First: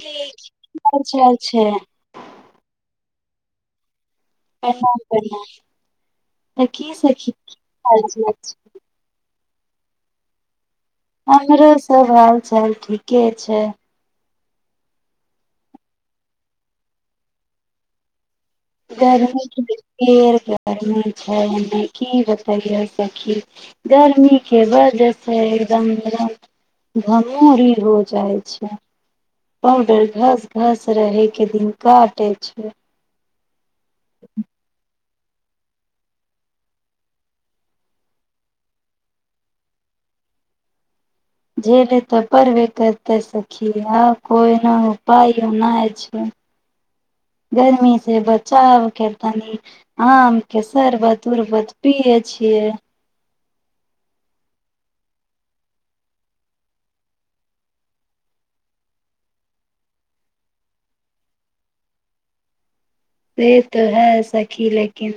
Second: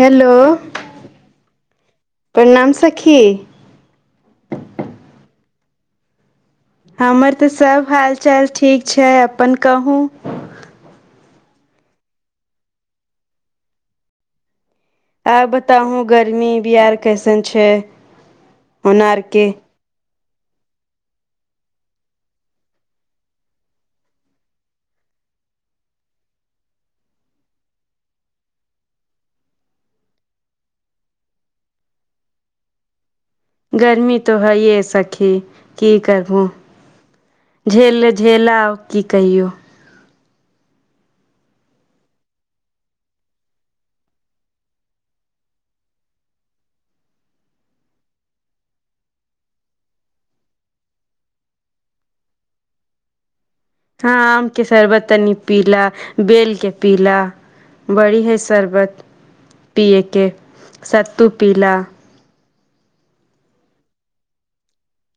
जी च छै [inaudible] प्रणाम सखी प्रणाम प्रणाम तऽ की सखी हमर की तऽ सब हाल चाल ठीक छै अपन कहू हमरो सब हाल चाल ठीके छै आब बताउ गर्मी बिहार कैसन छैय गर्मी गर्मी छै की बतायै सखि गर्मी के वजहसँ एकदम गरम घमोरी हो जाइ छैय पाउडर घस घस रहे के दिन काटे छिय गर्मी तो है य सखी की करबहोझेल आउर की कहियौ जे ले ते परब करते सखी कोनो नहि उपायना छैय गर्मी से बचाव कतौ न आम के शरबत उरबत पिये छियै हँ आमके शरबत तनी पीला बेलके पीलाा बड़ी है शरबत पिये के सत्तू पीला से तो है सखी लेकिन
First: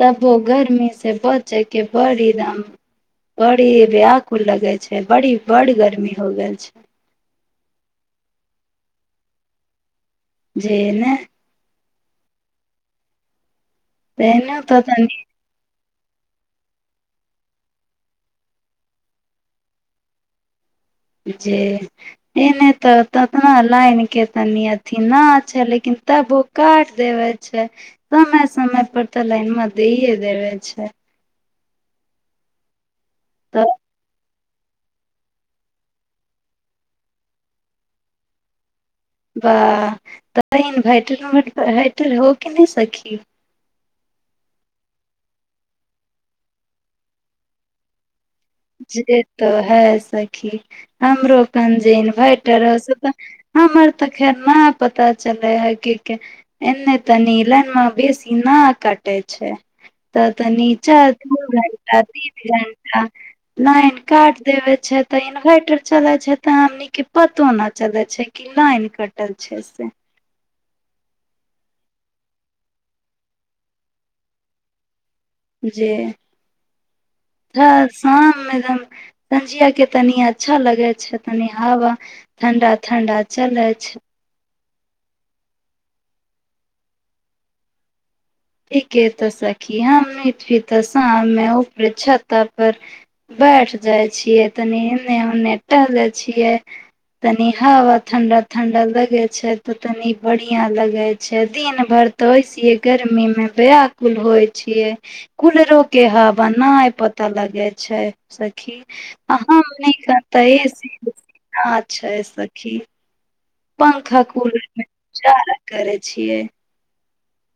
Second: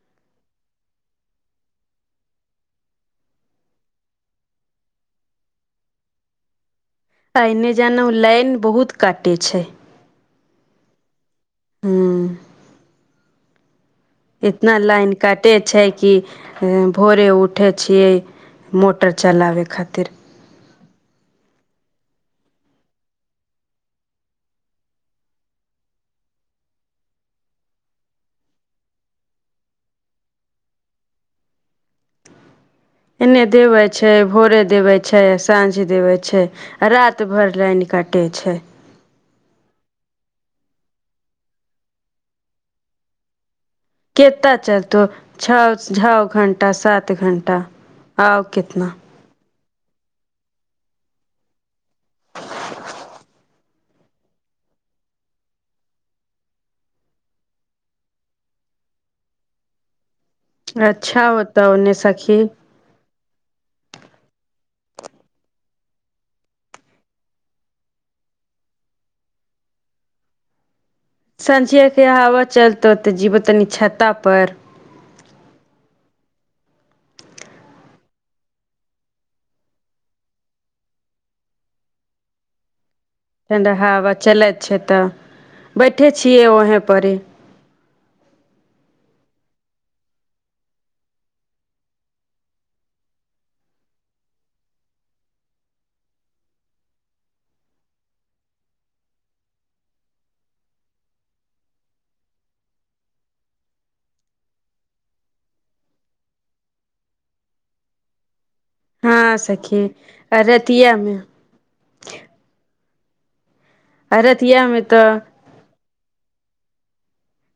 तबो गर्मी से बचे के बड़ी दाम बड़ी व्याकुल लगे छै बड़ी बड़ गर्मी हो गेल छै ऐने जनू लाइन बहुत काटे छै [inaudible] जेना हूँ तेहनो इतना तो लाइन तनी काट कटे छै कि भोरे उठै छियै मोटर चलाबै खातिर जे एने तऽ ततना लाइन के तनी अथी न छै लेकिन तबो काट देवे छै समय समय पर तऽ लाइन मे दे देवे छै एने तऽ देवे छै भोरे देवे छै छै साँझ देबै छै आ रात भेर लाइन काटै छै वाह तऽ इन्वर्टर इन्वर्टर होके नय सखी केता चलतौ छ छओ घण्टा सात घण्टा आउ कितना जे तो है सखी हमरो कन जे इन्वोटर है हमर तऽ खेर ना पता चलै है क क एने तनी लइन मे बेसी न कटे छै तऽ तऽ नीचा [inaudible] अच्छा दू होतौ ओन्ने घण्टा सखी तीन घण्टा लाइन काट देबे छै तऽ इन्वर्टर चलैत छै तऽ हमने पतो नय चलैत छै इ आइन कटल छै से सँझिया के कनी हवा चलतौ तऽ जीबो तनी छत्ता पर [unintelligible] संझिया के तनि अच्छा लगे छै तनि हवा ठंडा ठंडा चले ठण्डा छै हवा चलैत छै तऽ बैठे छियै वहें परी ठीके के तऽ सखी [unintelligible] पर छाता पर बैठ जाइ छियै तनी एने ओने टहले छियै तनि हवा ठंडा ठंडा लगे छै तऽ तनी बढ़िया लगे छै दिन भर तोइस गर्मी मे व्याकुल होइ छिये कूलरो के हवा नय पता लगे छै सखी हँ अ सखी हमनी के आ तऽ ए सी उ रतियामे सी ना छय सखी रातिया में तऽ करै छियै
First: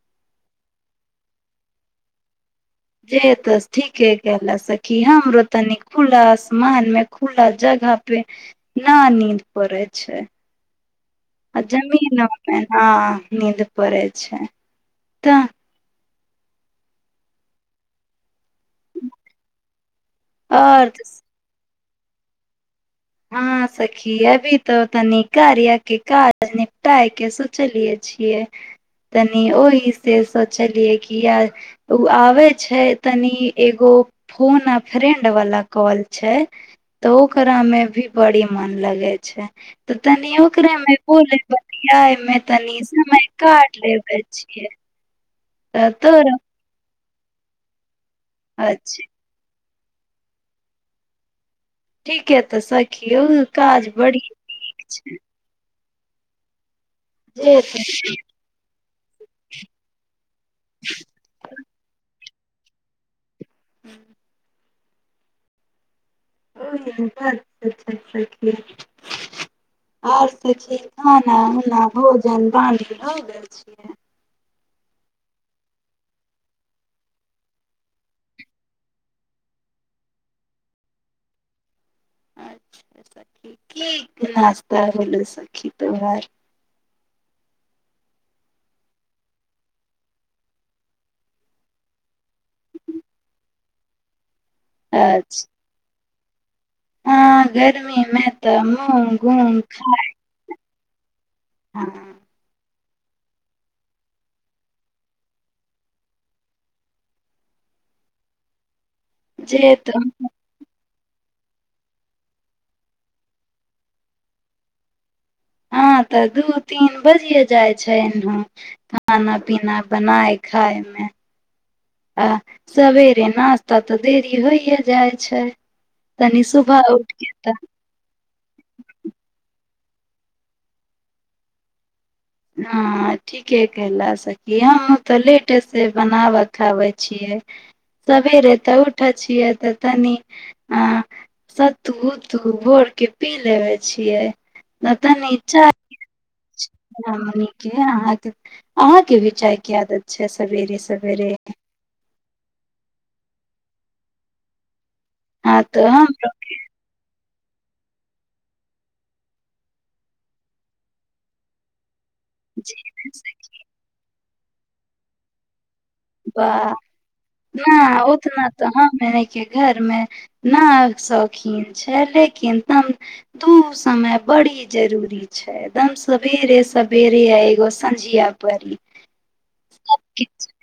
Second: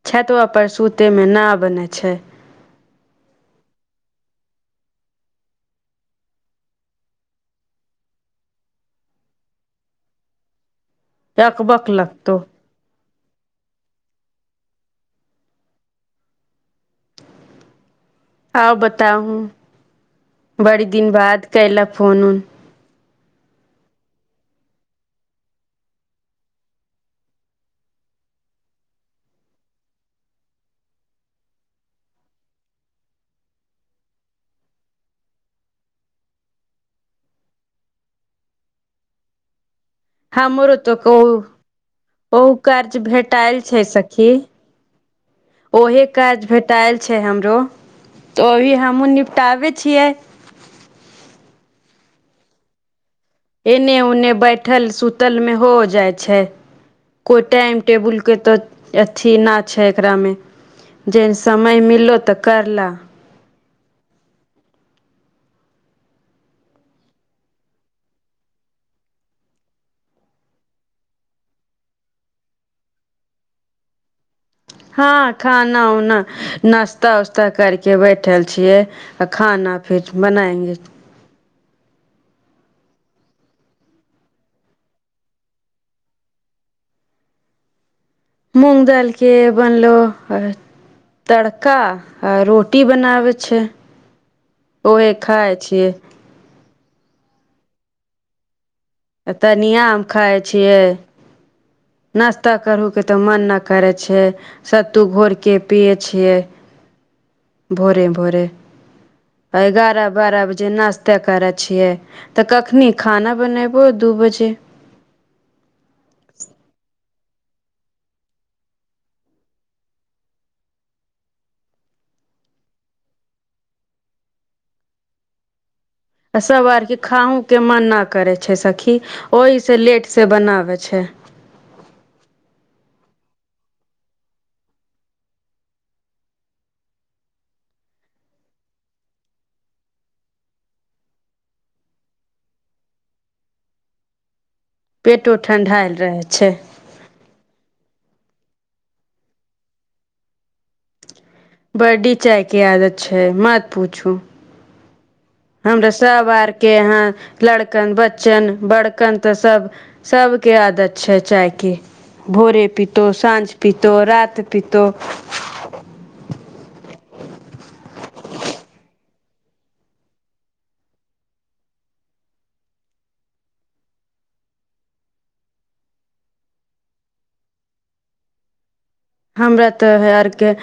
छतआ पर सूते मे ना बनै छै जे तऽ ठीके क सखी हमरो तनी खुला आसमान मे खुला जगह पे ना नीद पड़ेै छै अकबक जमीनै लगतौ मे ह नीद पड़े छै तऽ आउ बताउ बड़ी और दिन बाद केल फोन उन हँ सखी अभी तो तनी कार्य के काज निपटाए के सु सोचलियै छियै तनी ओहि से सोचलियै कि य ओ आबै छै तनी एगो फोन आ फ्रेंड वाला कॉल छै तऽ ओकरा में भी बड़ी मन लगेै छै तऽ तनी ओकरे हमरो तो मे कहु बोले बतियाये मे ओहु तनी काज समय भेटायल काट छै लेबे सखी छी हे [unintelligible] ओहे काज भेटायल छै हमरो तऽ ओही अच्छा हमहुँ निप ताबे छियै ठीक है तऽ सखीयों एने ओने बैठल सुतल मे हो जाइत छैय कोय जे टाइम तू- टेबुल के तऽ अथी नैय छै एकरामे जेन समय मिललो तऽ कर ल [unintelligible] [unintelligible] और सब चीज खाना उना भोजन पानी भगेल छियै हं खाना उना नाास्ता उस्ता कर के बैठल छियै आ खाना फेर बनाएंगे की -की नास्ता भेलौ सखी तोरा मूंग दैल के बनलो तड़का आ रोटी बनावे छिय ओहे खााय छियै ह गर्मी में तऽ मूँह घू खााय खाय छियै ह [unintelligible] नाास्ता करू के तऽ मन नैय करै छै सत्तू घोर के पिये छियै भोरे -भोरे जे तऽ एगारह बारह बजे नस्त ते करै छियै तऽ कखनी खाना बनेबो दू बजे ह तऽ दू तीन बजिये जाय छै इनह खाना पीना बनाय खाायमे आ सबेरे नास्ता तऽ देरी होइये जाय छै आ तनी सुबह सबरेके उठ खाहु के तऽ मन नै करेै छै सखी ओहि से लेट से बनाबे छिय नैय ठी की के कला सखी हं तऽ लेट से बनाबे खाबे छियै सवेरे तऽ उठै छियै तऽ तनी आ सत्तू -उत्तू भोर के पी लेबे छियै ने पेटो तनी ठण्ढायल चाय रहै छै नानी के आहाँ के -आहाँ के भी चाय के आदत छै सवेरे- सवेरे बडी चाय के आदत छै मत पूछू हँ तऽ हमरा सब हमरो आरके हं लड़कन बच्चन बड़कन तऽ सब सबके आदत छैय चाय के भोरे पितो साँझ पितो रात पितो वाह नैय उतना तऽ हममे के घरमे नैय शौखीन छैय लेकिन तम दू समय बड़ी जरूरी छै एकदम सबरे- सबरे एगो संझिया परीली हमरा तऽ ह आरके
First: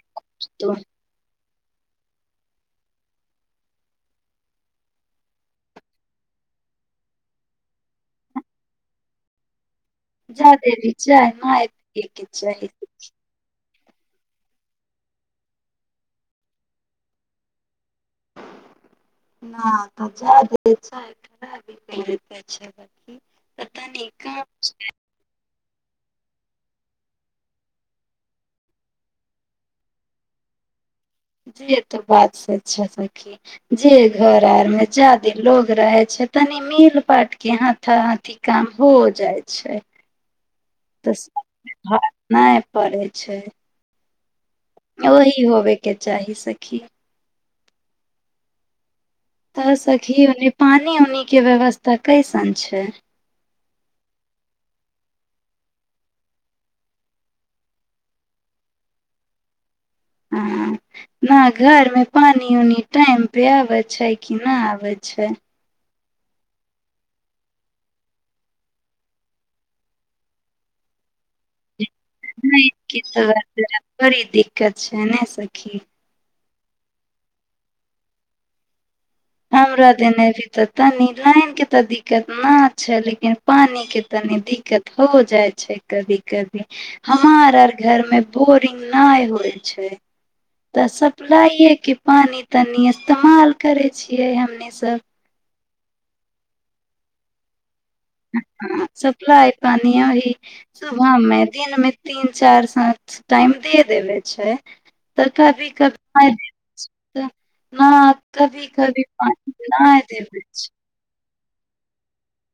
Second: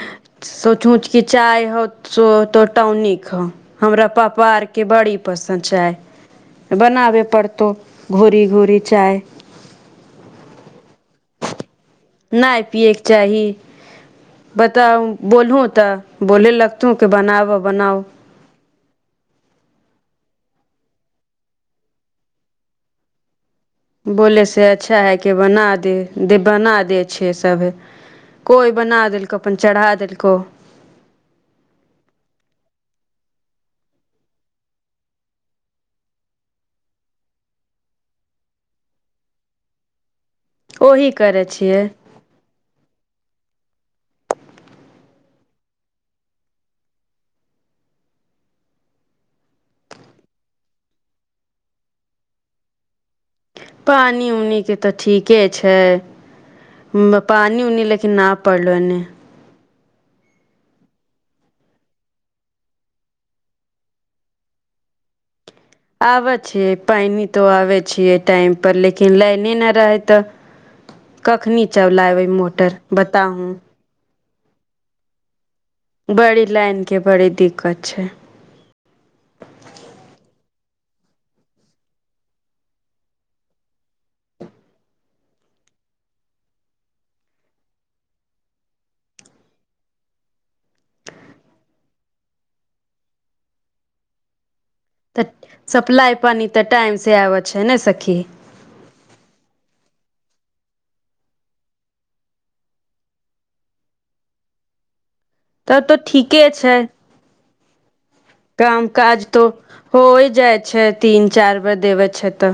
सोचू की चाय हौ तो टौनिक हौ हमरा पापा और के बड़ी पसंन्द चैय बनाबे पड़तौ भोरी -भेरी चाय जय देवी चाय माय नहि पियएके चाही बताउ बोलू तऽ बोले लगतौ कि बनाब बनाउ न जाय दैत छै अभी पियएते छलया कि बोले से अच्छा है की बना दे दे बना दे छैे सब हे कोइ बना देलकौ अपन चरा देलकौ से ते बात सच छः सखी जे घर आर में जादे लोग रहे छै तनी मिल बाट के हाथा हाथी काम हो जाइ छै ओही तऽ सब करै छियै पर भार नहि पड़ै छै अल ही होबय के चाही सखी तऽ सखी ओनो पानी उानिके व्यवस्था कैसन छै पानी उनि के तऽ ठीके छै हु पानी उनी लेकिन न पड़लौ एने हँ न घर मे पानी उनि टाइम पर आबै छै कि न आबै छै आबे छीयै पैनी तो आबे छीयै टाइम पर लेकिन लाइने न रहे तऽ कखनी चबलाब नहि कि तबे बड़ी दिक्कत छै नै सखी बड़ी लाइन के बड़ी दिक्कत छै हमरो देने अभी तऽ तनी लाइन के ते दिक्कत न छै लेकिन पानी के तनी दिक्कत हो जाइ छै कभी कभी हमार आर घर मे बोरिंग न होइ छै तऽ सप्लाइएके पानी तनि इस्तेमाल करै छियै हमनी सब तऽ सप्लाइ पानी तऽ टाइम से आबै छै ने सखी सप्लाइ पानी याहि सुबह मे दिनमे तीन चारि साँच टाइम दे देबे छै तऽ कभी तब तऽ कभी ठीके छै न कभी काम कभी काज तो पानी नय होइ देवे जाइ छै तीन चार बेर देबऽ छै तऽ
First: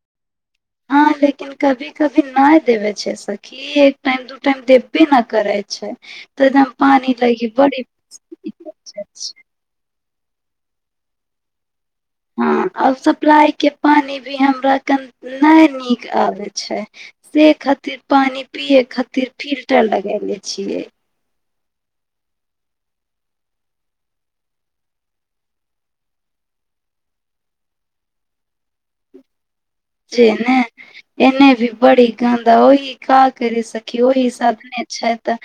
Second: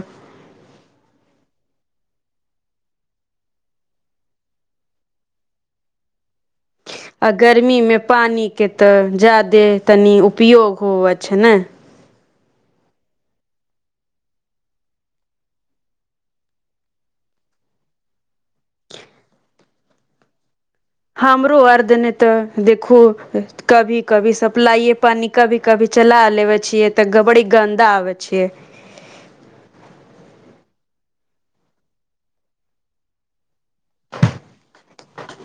हँ लेकिन कभी कभी नहि देवे छै सखी ई एक टाइम दू टाइम देबे न करै छै तऽ दम पानी आ लागी गर्मी बड़ी मे पानी के तऽ ज्यादे तनी उपयोग होव छै ने हँ आब सप्लाई के पानी भी हमरा कन न नीक आबे छै से खातिर पानी पियए खातिर फिल्टर लगेले छियै हमरो आर देने तऽ देखू कभी कभी सप्लाइे पानी कभी कभी चला लेबे छियै तऽ गबड़ी गन्दा आबे छियै जे ने एने भी बड़ी गन्द ओहि काह करी सकी ओहि साधने छैय त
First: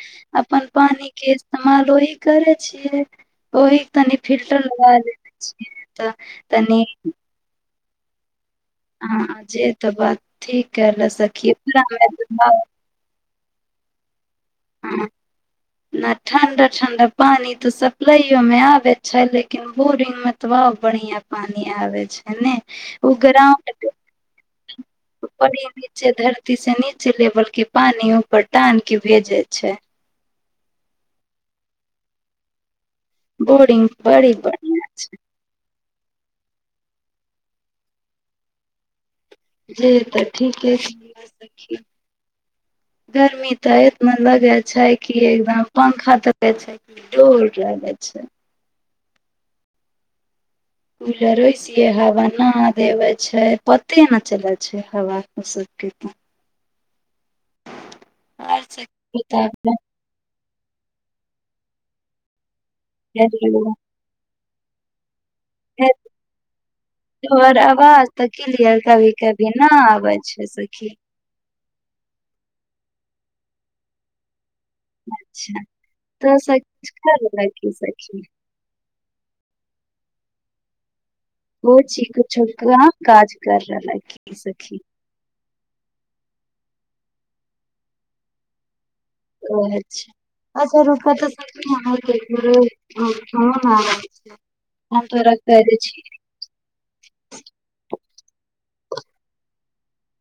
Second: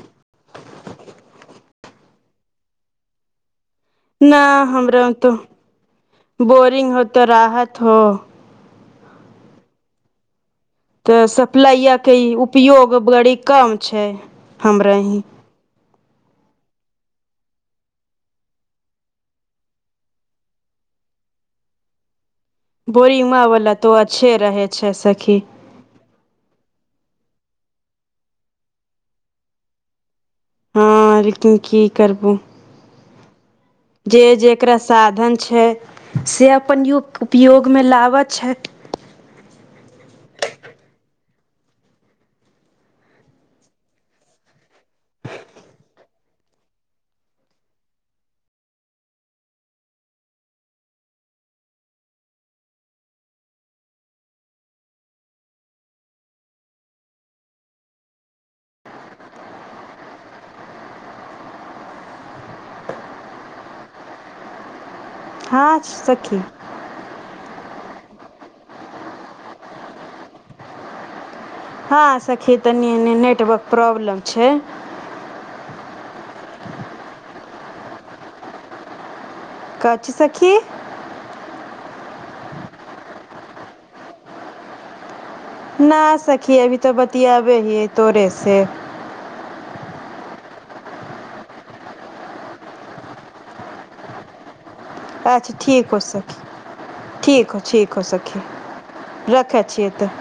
अपन पानी के इस्तेमाल ओहि करे छियै ओहि तनि न फिल्टर लगा हमरा तो देना छी तऽ तनि थ हँ जे तऽ बात ठीक करै लऽ सखी गोबड़ी कम छै हमरा हँ ही न ठंडा ठंडा पानी ते सप्लाइयो में आबे छै लेकिन बोरिंग मे ऐतबा बढ़िया पानी आबे छै ने उ बोरिंमा वाला ग्राउंड तो अच्छे रहे छै सखी बड़ी नीचे धरती से नीचे लेवल के पानी ऊपर टान के भेजे छै हँ लेकिन कि करबु बोड़िग जे जेकरा साधन छै से अपन उपयोग मे लाबऽ छै जी तऽ ठीके छै सखी गर्मी त एत मन लगै छै कि एकदम पंखा तके छै कि डोल रहे छै कूलर ओएसीयो हवा न देबै छै पते नय चलै छै हवा ओ सभके [inaudible] [inaudible] हाँ सखी तोहर आवाज तऽ क्लियर कभी कभी ना आबै छै सखी हँ सखी तनी ऐेने नेटवर्क प्रॉब्लम छै अच्छा तऽ [inaudible] ली सखी कथी सखी [inaudible] ओ च छक काज कर रहल है क सखी न आ सकी अभी तो बतियाबे हिए तोरे से ओ अच्छा अच्छा रुक [inaudible] हमँ तोरा [inaudible] अच्छा केह दै ठीक छी हो ठीक हो ठीक हो सखी रखै छियै तऽ